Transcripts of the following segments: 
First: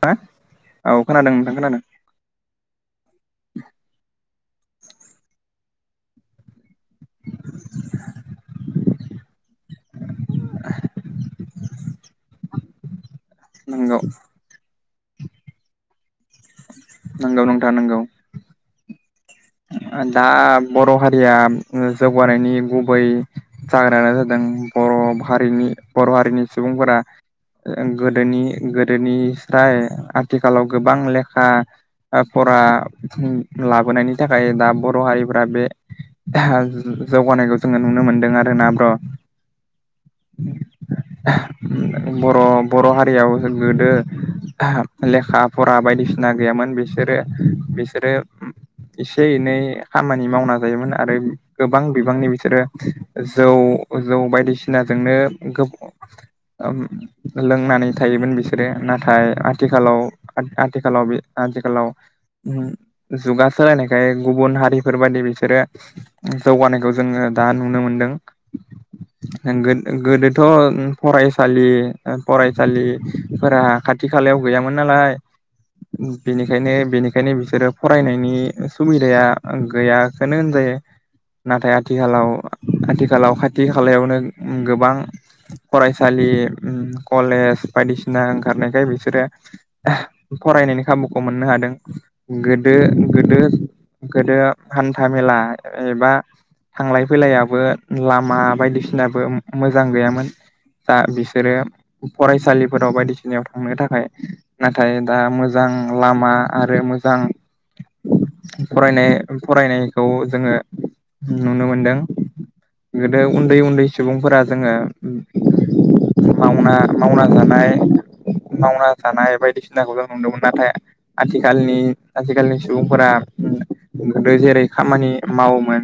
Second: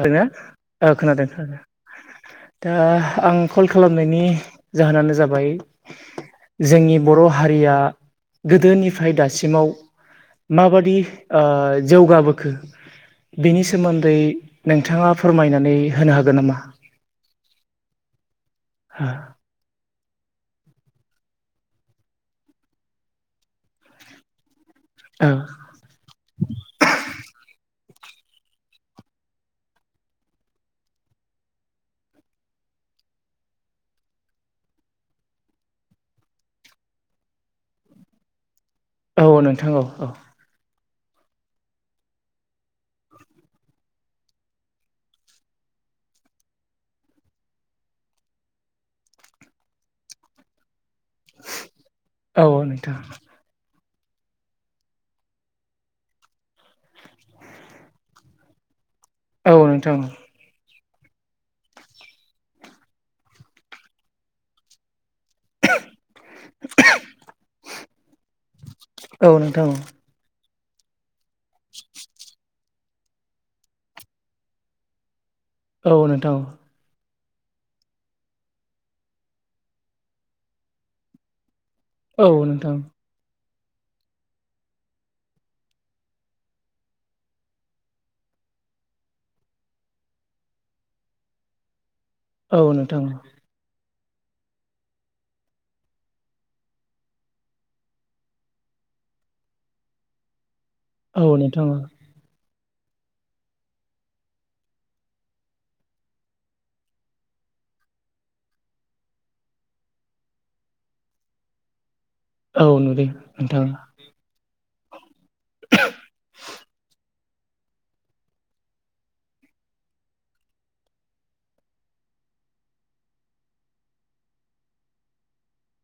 ओरैनो औ खोनादों खोनादों । दा आं कल खालामनायनि । जाहोनानो जाबाय जोंनि बर' हारिया गोदोनि । निफ्राय दासिमाव माबादि ओ जौगाबोखो । बेनि नंगौ सोमोन्दै नोंथाङा फोरमायनानै होनो हागोन नामा? नंगौ नंथाङा नोंगौ । दा बर' हारिया जौगानायनि गुबै जाग्रायानो जादों । बर' औ हारिनि बर' हारिनि सुबुंफोरा । गोदोनि गोदोनिफ्राय आथिखालाव गोबां लेखा फरा लाबोनायनि । थाखाय दा बर' हारिफोरा बे जौगानायखौ जोङो नुनो मोनदों आरोना । औ नोंथां औ औ । बर' बर' हारियाव जों गोदो । लेखा फरा बायदिसिना गैयामोन बिसोरो बिसोरो । एसे एनै खामानि मावना जायोमोन । आरो गोबां बिबांनि औ बिसोरो नोंथां जौ । जौ बायदिसिनाजोंनो गोब । लोंनानै थायोमोन बिसोरो नाथाय औ नोंथां । नाथाय आथिखालाव जुगा । सोलायनायखाय गुबुन हारिफोर बायदि बि बिसोरो जौगानायखौ जोङो दा नुनो मोनदों औ नोंथां गोद गोदो । थ' फरायसालि फराय । थरायसालिफोरा खाथि खालायाव गैयामोन नालाय औ नोंथां बेनिखायनो बेनि बेखायनो बिसोरो फरायनायनि सुबिदाया गैयाखौनो होनजायो नाथाय औ नोंथां आथिखालाव खाथि खालायावनो गोबां फरायसालि कलेज बायदिसिना ओंखारनायखाय बिसोरो फरायनायनि खाबुखौ मोननो हादों औ गोदो नोंथां गोदो गोदो हान्था मेला एबा थांलाय फैलायाबो लामा बायदिसिनाबो मोजां गैयामोन। दा औ बिसोरो नोंथां फरायसालि फोराव बायदिसिनायाव थांनो थाखाय नाथाय दा मोजां लामा आरो मोजां फरायनाय फरायनायखौ जोङो नुनो मोनदों। औ नुदों गोदो उन्दै नोंथां उन्दै सुबुंफोरा जोङो मावना मावना जानाय मावना जानाय बायदिसिनाखौ जों नुदोंमोन नाथाय आथिखालनि आथिखालनि सुबुंफोरा गोदो जेरै खामानि मावोमोन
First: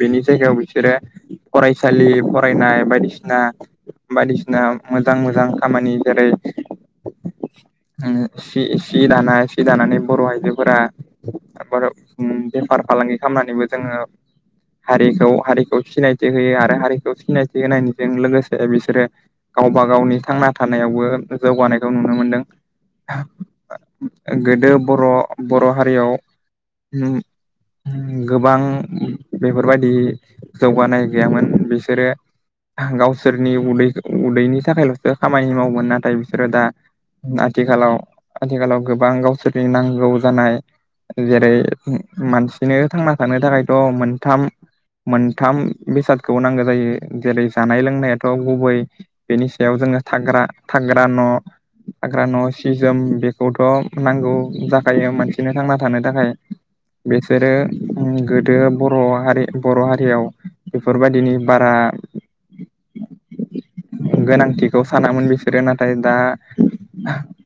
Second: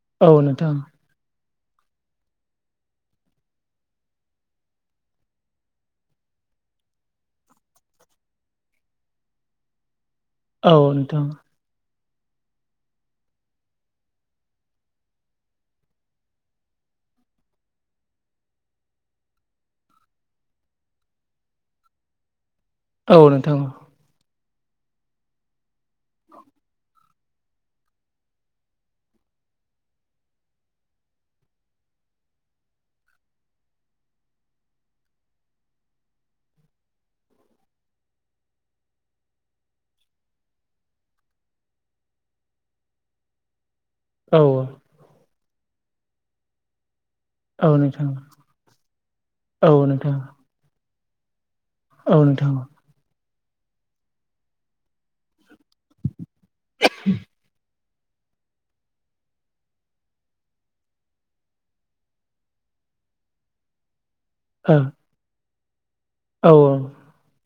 बेनि औ जायगायाव नोंथां बिसोरो फरायसालि फरायनाय बायदिसिना बायदिसिना मोजां मोजां खामानि जेरै सि सि दानाय सि दानानै औ नोंथां। [unintelligible] उम बेफार फालांगि खामनानैबो जोङो हारिखौ हारिखौ सिनायथि होयो आरो हारिखौ सिनायथि होनायनिजों लोगोसे बिसोरो गावबा गावनि थांना थानायावबो जौगानायखौ नुनो मोनदों। औ नोंथां। गोदो बर' बर' हारियाव उम। गोबां बेफोरबायदि जौगानाय गैयामोन बिसोरो गावसोरनि उदै उदैनि थाखायल'सो खामानि मावोमोन नाथाय बिसोरो दा आथिखालाव आथिखालाव गोबां गावसोरनि नांगौ जानाय जेरै मानसिनो थांना थानो थाखायथ' मोनथाम औ मोन थाम बेसादखौ नांगो जायो। जेरै औ जानाय नोंथां लोंनायाथ' गुबै बेनि औ सायाव जोङो नोंथां थाग्रा थाग्रा न' औ थाग्रा न' नोंथां सि जोम बेखौथ' नांगौ जाखायो मानसिनो थांना थानो थाखाय। बेसोरो गोदो बर' हारि बर' हारियाव बेफोरबायदिनि बारा औ गोनांथिखौ सानामोन बिसोरो नाथाय दा औ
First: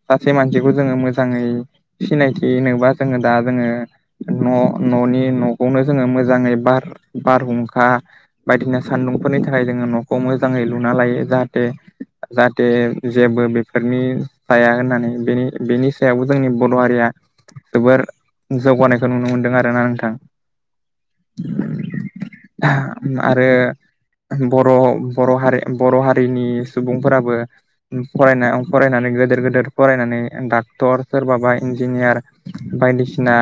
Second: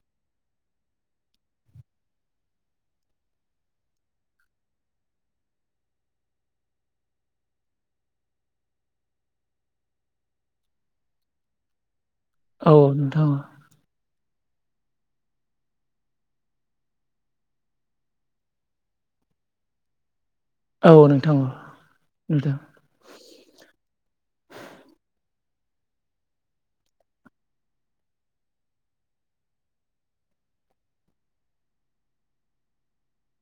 सासे मानसिखौ जोङो मोजाङै सिनायथिनोबा जोङो दा जोङो न' न'नि न'खौनो जोङो मोजाङै बार बारहुंखा बायदिना सान्दुंफोरनि थाखाय जोङो न'खौ मोजाङै लुना लायो जाहाथे जाहाथे औ नोंथां जेबो बेफोरनि थाया होननानै बेनि बेनि सायावबो जोंनि बर' हारिया जोबोर जौगानायखौ नुनो मोनदों आरोना नोंथां। औ नोंथां औ। नोंथां आरो बर' बर' हारि बर' हारिनि सुबुंफोराबो फरायना फरायनानै गोदोर गोदिर फरायनानै डा क्टर सोरबाबा इन्जिनियार बायदिसिना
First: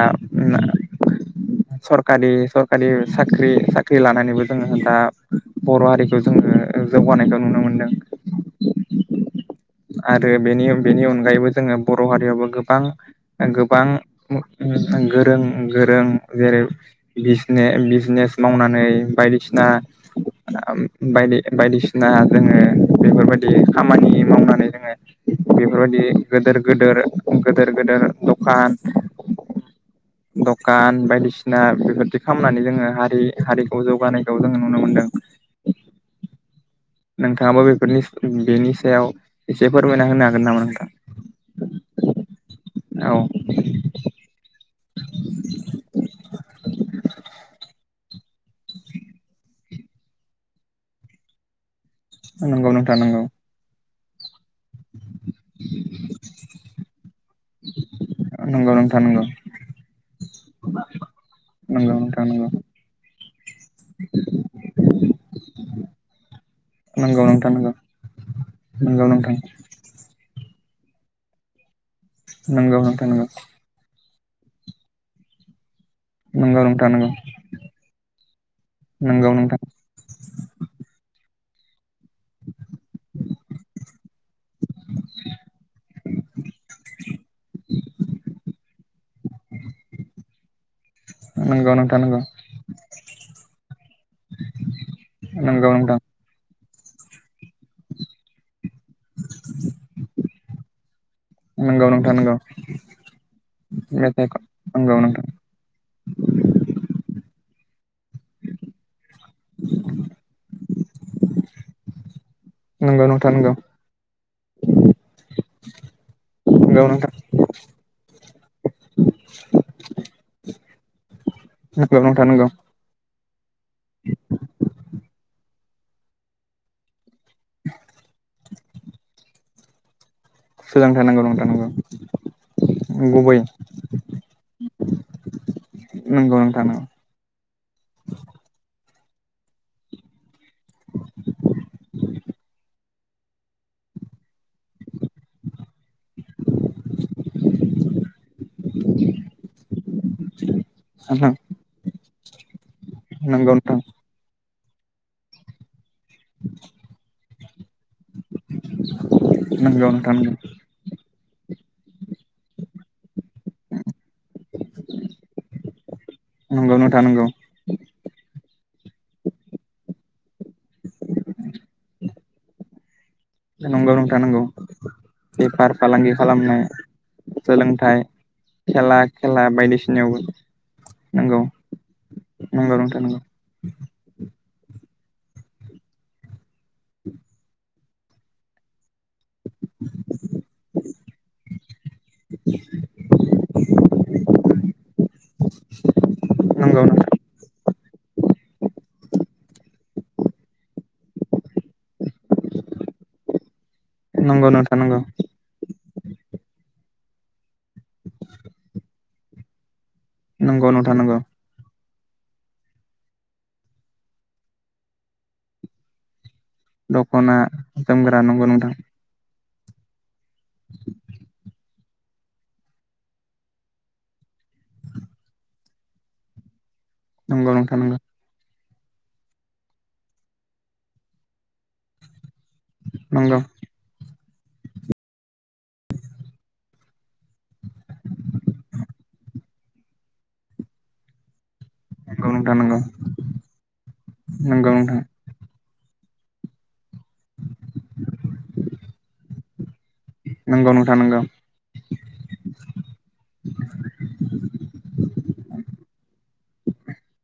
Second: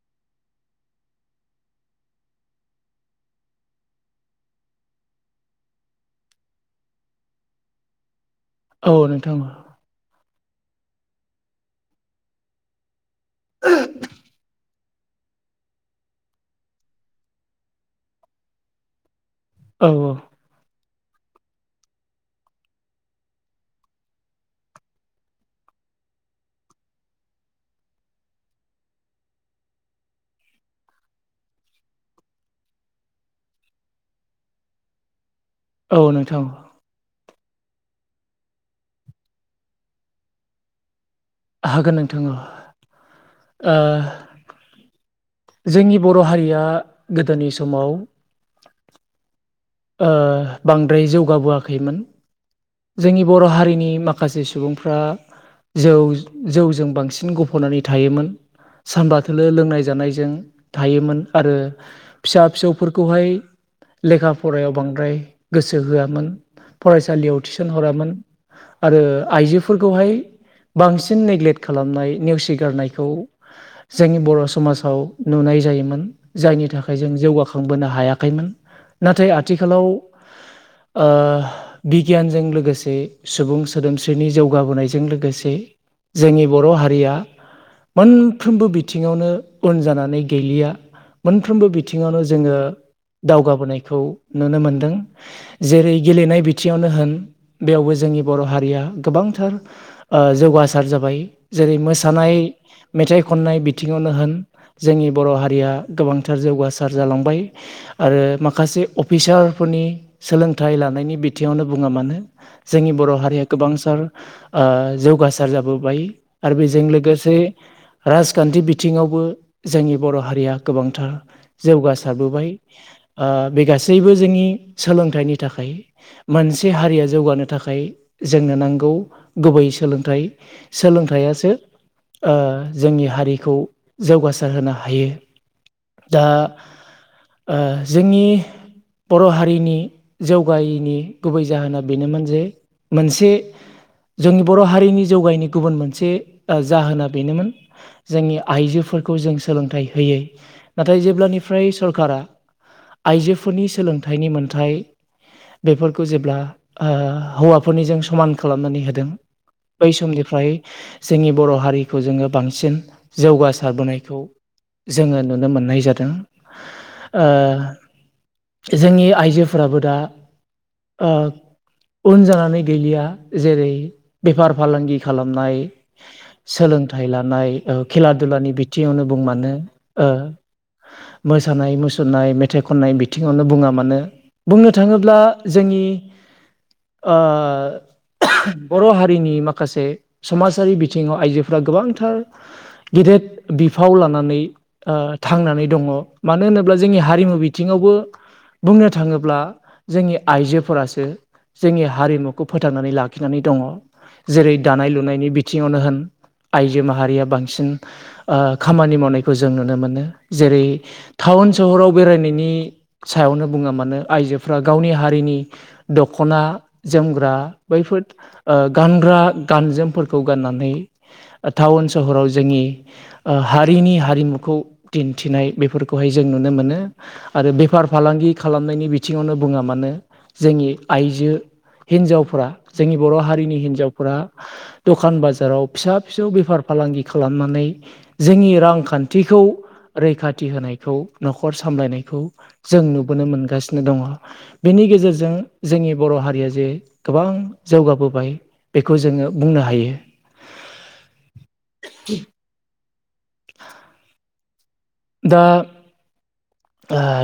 सरकारि सरकारि साख्रि साख्रि लानानैबो जोङो दा बर' हारिखौ जोङो जौगानायखौ नुनो मोनदों। औ नोंथां आरो बेनि बेनि अनगायैबो जोङो बर' हारियावबो गोबां गो बां गोरों गोरों जेरै बिजने बिजनेस मावनान बा नै बायदिसिना औ ओम बायदि बायदिसिना जोङो बेफोरबायदि खामानि मावनानै जोङो बेफोरबायदि गोदोर गोदोर गोदोर गोदोर दखान दखान बायदिसिना बेफोरदि खामनानै जोङो हारि हारिखौ जौगानायखौ जोङो नुनो मोनदों। औ नोंथां नोंथाङाबो बेफोरनि बेनि सायाव इसे फोरमायना होनो हागोन नामा नोंथां? हागोन नोंथां अ औ ओ जोंनि बर' हारिया गोदोनि समाव ओ बांद्राय जौगाबोआखैमोन नंगौ नोंथां नंगौ जोंनि बर' हारिनि मा खासे सुबुंफ्रा जौ जौजों बांसिन गफ'नानै थायोमोन। नंगौ नोंथां सानबा नंगौ थोलो लोंनाय जानायजों थायोमोन आरो फिसा फिसौफोरखौहाय लेखा फरायाव बांद्राय गोसो होआमोन। नंगौ फरायसालियाव नोंथां थिसन हरामोन आरो आइजोफोरखौहाय बांसिन नेग्लेक्ट खालामनाय नंगौ नंगौ नोंथां नेवसिगारनायखौ नंगौ जोंनि बर' समाजाव नुनाय जायोमोन। नंगौ जायनि नोंथां थाखाय जों जौगाखांबोनो हायाखैमोन। नाथाय नंगौ नोंथां आथिखालाव ओ बिगियानजों लोगोसे सुबुं सोदोमस्रिनि जौगाबोनायजों लोगोसे जोंनि बर' हारिया मोनफ्रोमबो बिथिङावनो उन जानानै गैलिया। मोनफ्रोमबो नंगौ नंगौ नोंथां नंगौ बिथिङावनो जोङो दावगाबोनाय खौ नुनो मोनदों नंगौ नोंथां नंगौ नोंथां नंगौ जेरै गेलेनाय बिथिङावनो होन बेयावबो जोंनि बर' हारिया गोबांथार ओ जौगासार जाबाय जेरै नंगौ नोंथां मोसानाय नंगौ मेथाइ खननाय बिथिङावनो होन मेथाइखौ नंगौ जोंनि नोंथां बर' हारिया गोबांथार जौगासार जालांबाय आरो माखासे अफिसारफोरनि सोलोंथाइ लानायनि बिथिङावनो बुङा मानो जोंनि नंगौ बर' नोंथां हारिया नंगौ गोबांसार जौगासार जाबोबाय आरो नंगौ बेजों नोंथां लोगोसे राजखान्थि बिथिङावबो जोंनि बर' हारिया गोबांथार नंगौ नोंथां नंगौ जौगासारबोबाय ओ बे गासैबो जोंनि सोलोंथाइनि थाखाय मोनसे हारिया जौगानो थाखाय जोंनो नांगौ गुबै सोलोंथाइ सोलों थानांगौ नोंथां सोलोंथाइयासो नंगौ ओ जोंनि गुबै हारिखौ जौगासार होनो हायो दा नंगौ नोंथां ओ जोंनि बर' हारिनि जौगायैनि गुबै जाहोना बेनोमोन जे मोनसे [inaudible] जोंनि बर' हारिनि जौगानायनि गुबुन मोनसे ओ जाहोना बेनोमोन जोंनि आइजोफोरखौ जों सोलोंथाइ होयै नाथाय नंगौ जेब्लानिफ्राय सरखारा नंगौ आइजोफोरनि नोंथां सोलोंथाइनि मोनथाय बेफोर खौ जेब्ला ओ हौवाफोरनिजों समान खालामनानै होदों नंगौ बै नोंथां समनिफ्राय जोंनि बर' हारि खौ जोङो बांसिन जौगासारबोनायखौ जोङो नुनो मोननाय जादों नंगौ नोंथां ओ नंगौ जोंनि आइजोफोराबो दा ओ उन जानानै गैलिया जेरै नंगौ नोंथां नंगौ बेफार फालांगि खालामनाय बेफार फालांगि खालामनाय सोलोंथाइ लानाय सोलोंथाइ खेला दु लानि खेला बिथिङावबो खेला मानो ओ बायदिसिनायावबो नंगौ मोसानाय मोस मुसुरनाय मेथाइ नंगौ खननाय नोंथां नंगौ बिथिङावनो बुङा मानो बुंनो थाङोब्ला जोंनि ओ [unintelligible] बर' हारिनि मा खासे समाजारि बिथिङाव आइजोफोरा गोबांथार गेदेद बिफाव लानानै ओ थांनानै दङ मानो होनोब्ला नंगौ जोंनि हारिमु बिथिङावबो बुंनो थाङोब्ला जोंनि आइजोफोरासो जोंनि हारिमुखौ फोथांनानै लाखिनानै दङ नंगौ जेरै नोंथां दानाय नंगौ लुनायनि बिथिङावनो होन आइजो माहारिया बांसिन खामानि मावनायखौ जों नुनो मोनो जेरै नंगौ नोंथां नंगौ टाउन सहराव बेरायनायनि सायावनो बुङा मानो आइजोफ्रा गावनि हारिनि दख'ना जोमग्रा दख'ना बैफोर जोमग्रा नंगौ ओ नोंथां गानग्रा। गानजोमफोरखौ गाननानै टाउन सहराव जोंनि ओ हारिनि हारिमुखौ। दिन्थिनाय बेफोरखौहाय जों नुनो मोनो आरो नंगौ नोंथां बेफार नंगौ फालांगि खालाम- खालामनायनि बिथिङावनो बुङा मानो जोंनि आइजो हिनजावफोरा जोंनि बर' नंगौ हारिनि हिन्जावफोरा [unintelligible] दखान बाजाराव फिसा फिसौ बेफार फालांगि खालामनानै जोंनि रांखान्थिखौ। रैखाथि होनाय! खौ न'खर सामलायनायखौ नंगौ नोंथां नंगौ जों नुबोनो मोनगासिनो दङ नंगौ बेनि नोंथां गेजेरजों जोंनि बर' हारिया जे गोबां जौगाबोबाय बेखौ जोङो बुंनो हायो नंगौ नोंथाङ नांगौ। दा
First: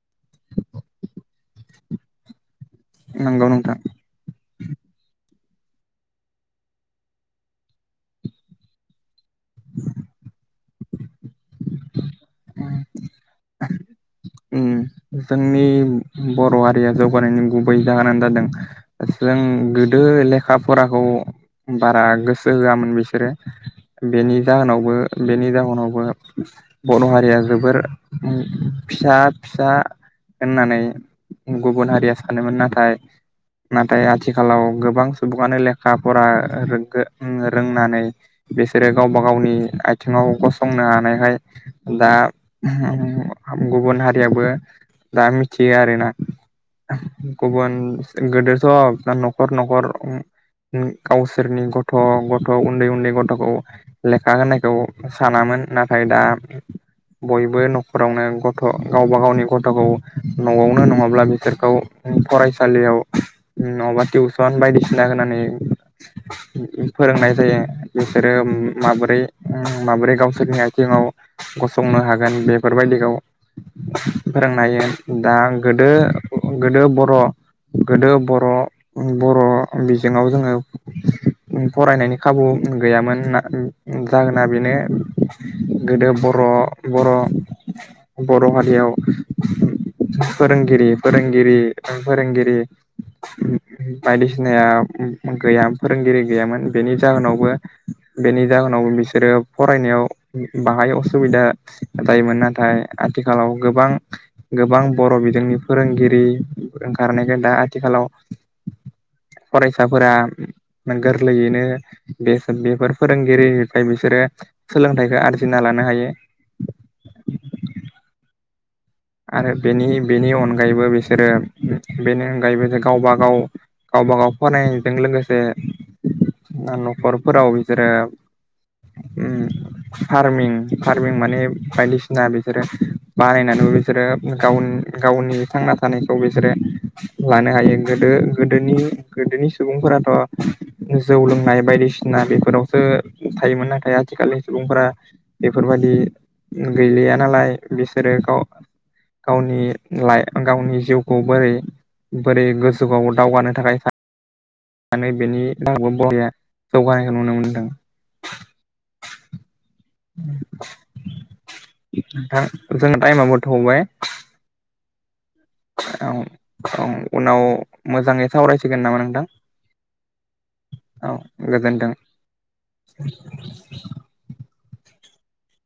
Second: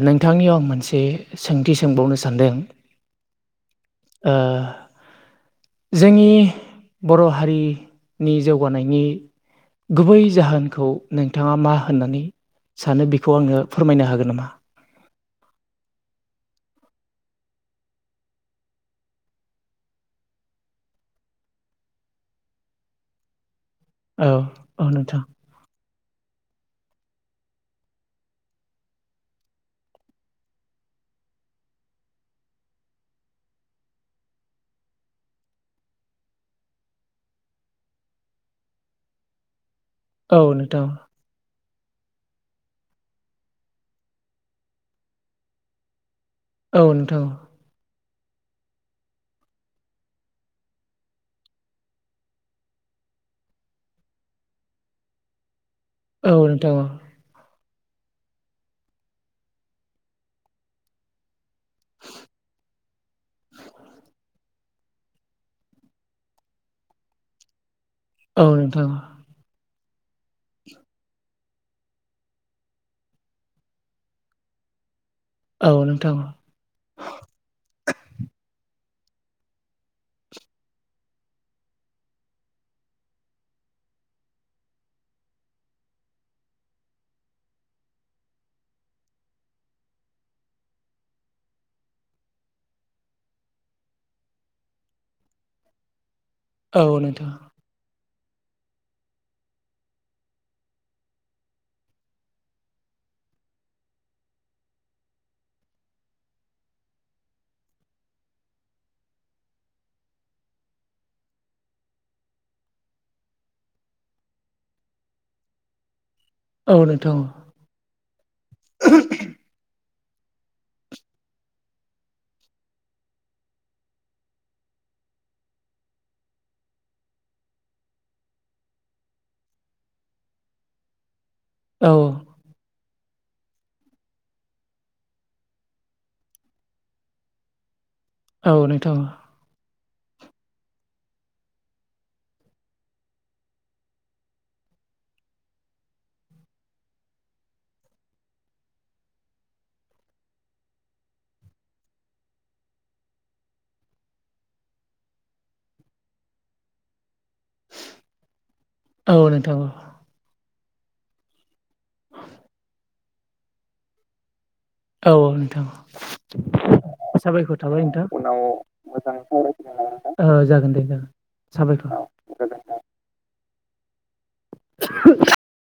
नोंथांनियाव आं मोनसे सोंथि सोंबावनो सानदों नांगौ नोथां। ओ जोंनि बर' हारिनि जौगानायनि। गुबै जाहोनखौ नोंथाङा मा होननानै। सानो बेखौ आङो फोरमायनो हागोन नामा उम जोंनि बर'। बर' हारिया जौगानायनि गुबै जाहोनानो जादों जों गोदो लेखा फराखौ बारा गोसो होआमोन बिसोरो औ बेनि औ जाहोनावबो नोंथां बेनि जाहोनावबो बर' हारिया जोबोर फिसा फिसा होननानै गुबुन हारिया सानोमोन नाथाय नाथाय आथिखालाव गोबां सुबुङानो लेखा फरा रोंनानै। बिसोरो गावबा गावनि आथिङाव औ गसंनो नोंथां हानायहाय दा। गुबुन हारियाबो दा मिथियो आरोना औ नोंथां गुबुन। गोदेरथ' न'खर न'खर। गावसोरनि गथ' गथ' उन्दै उन्दै गथ'खौ लेखा होनायखौ सानामोन नाथाय। ओमफ्राय दा औ नोंथां बयबो न'खरावनो। गथ' गावबा गावनि गथ'खौ न'आवनो नङाब्ला बिसोरखौ फरायसालियाव। नङाबा टिउसन बायदिसिना होनानै फोरोंनाय जायो। बिसोरो औ नोंथां माबोरै। माबोरै गावसोरनि आथिङाव गसंनो हागोन बेफोरबायदिखौ फोरोंनाय दा औ गोदो नोंथां गोदो बर' गोदो बर' बर' बिजोंङाव जोङो फरायनायनि खाबु गैयामोन जाहोना बेनो गोदो बर' बर' बर' हारियाव फोरोंगिरि फोरोंगिरि फोरोंगिरि। बायदिसिनाया गैया फोरोंगिरि गैयामोन औ बेनि नोंथां जाहोनावबो। बेनि जाहोनाव बिसोरो फरायनायाव बाहाय असुबिदा जायोमोन नाथाय। आथिखालाव गोबां गोबां बर' बिजोंनि फोरोंगिरि ओंखारनायखौ दा आथिखालाव। लाव फरायसाफोरा गोरलैयैनो बे बेफोर फोरोंगिरिनिफ्राय बिसोरो। सोलोंथाइखौ आरजिना लानो हायो। औ नोंथां। [inaudible] आरो बेनि बेनि अनगायैबो बिसोरो बेनि अनगायैबो गावबा गाव गावब गाव फरायनायजों लोगोसे न'खरफोराव बिसोरो उम फार्मिं फारमिं माने औ बायदिसिना बिसोरो बानायनानैबो बि बिसोरो गाव गावनि थांना थानायखौ बिसोरो लानो हायो। गोदो औ गोदोनि नोंथां गोदोनि सुबुंफोराथ' जौ लोंनाय बायदिसिना बेफोरावसो थायोमोन नाथाय आथिखालनि सुबुंफोरा बेफोरबायदि। बिदि गैलिया नालाय बिसोरो गाव गावनि लाइ गावनि जिउखौ बोरै बोरै गोसोखौ दावगानो थाखाय म बेनि रांबो बरया जौगानाय नुनो मोनदों औ नोंथां थां जों टाइमाबो थौबाय औ औ नोंथां औ औ उनाव साबायखर थाबाय मोजाङै सावरायसिगोन नामा नोंथां ओ जागोन दे जागोन औ गोजोन्थों। साबायखर [inaudible] [unintelligible]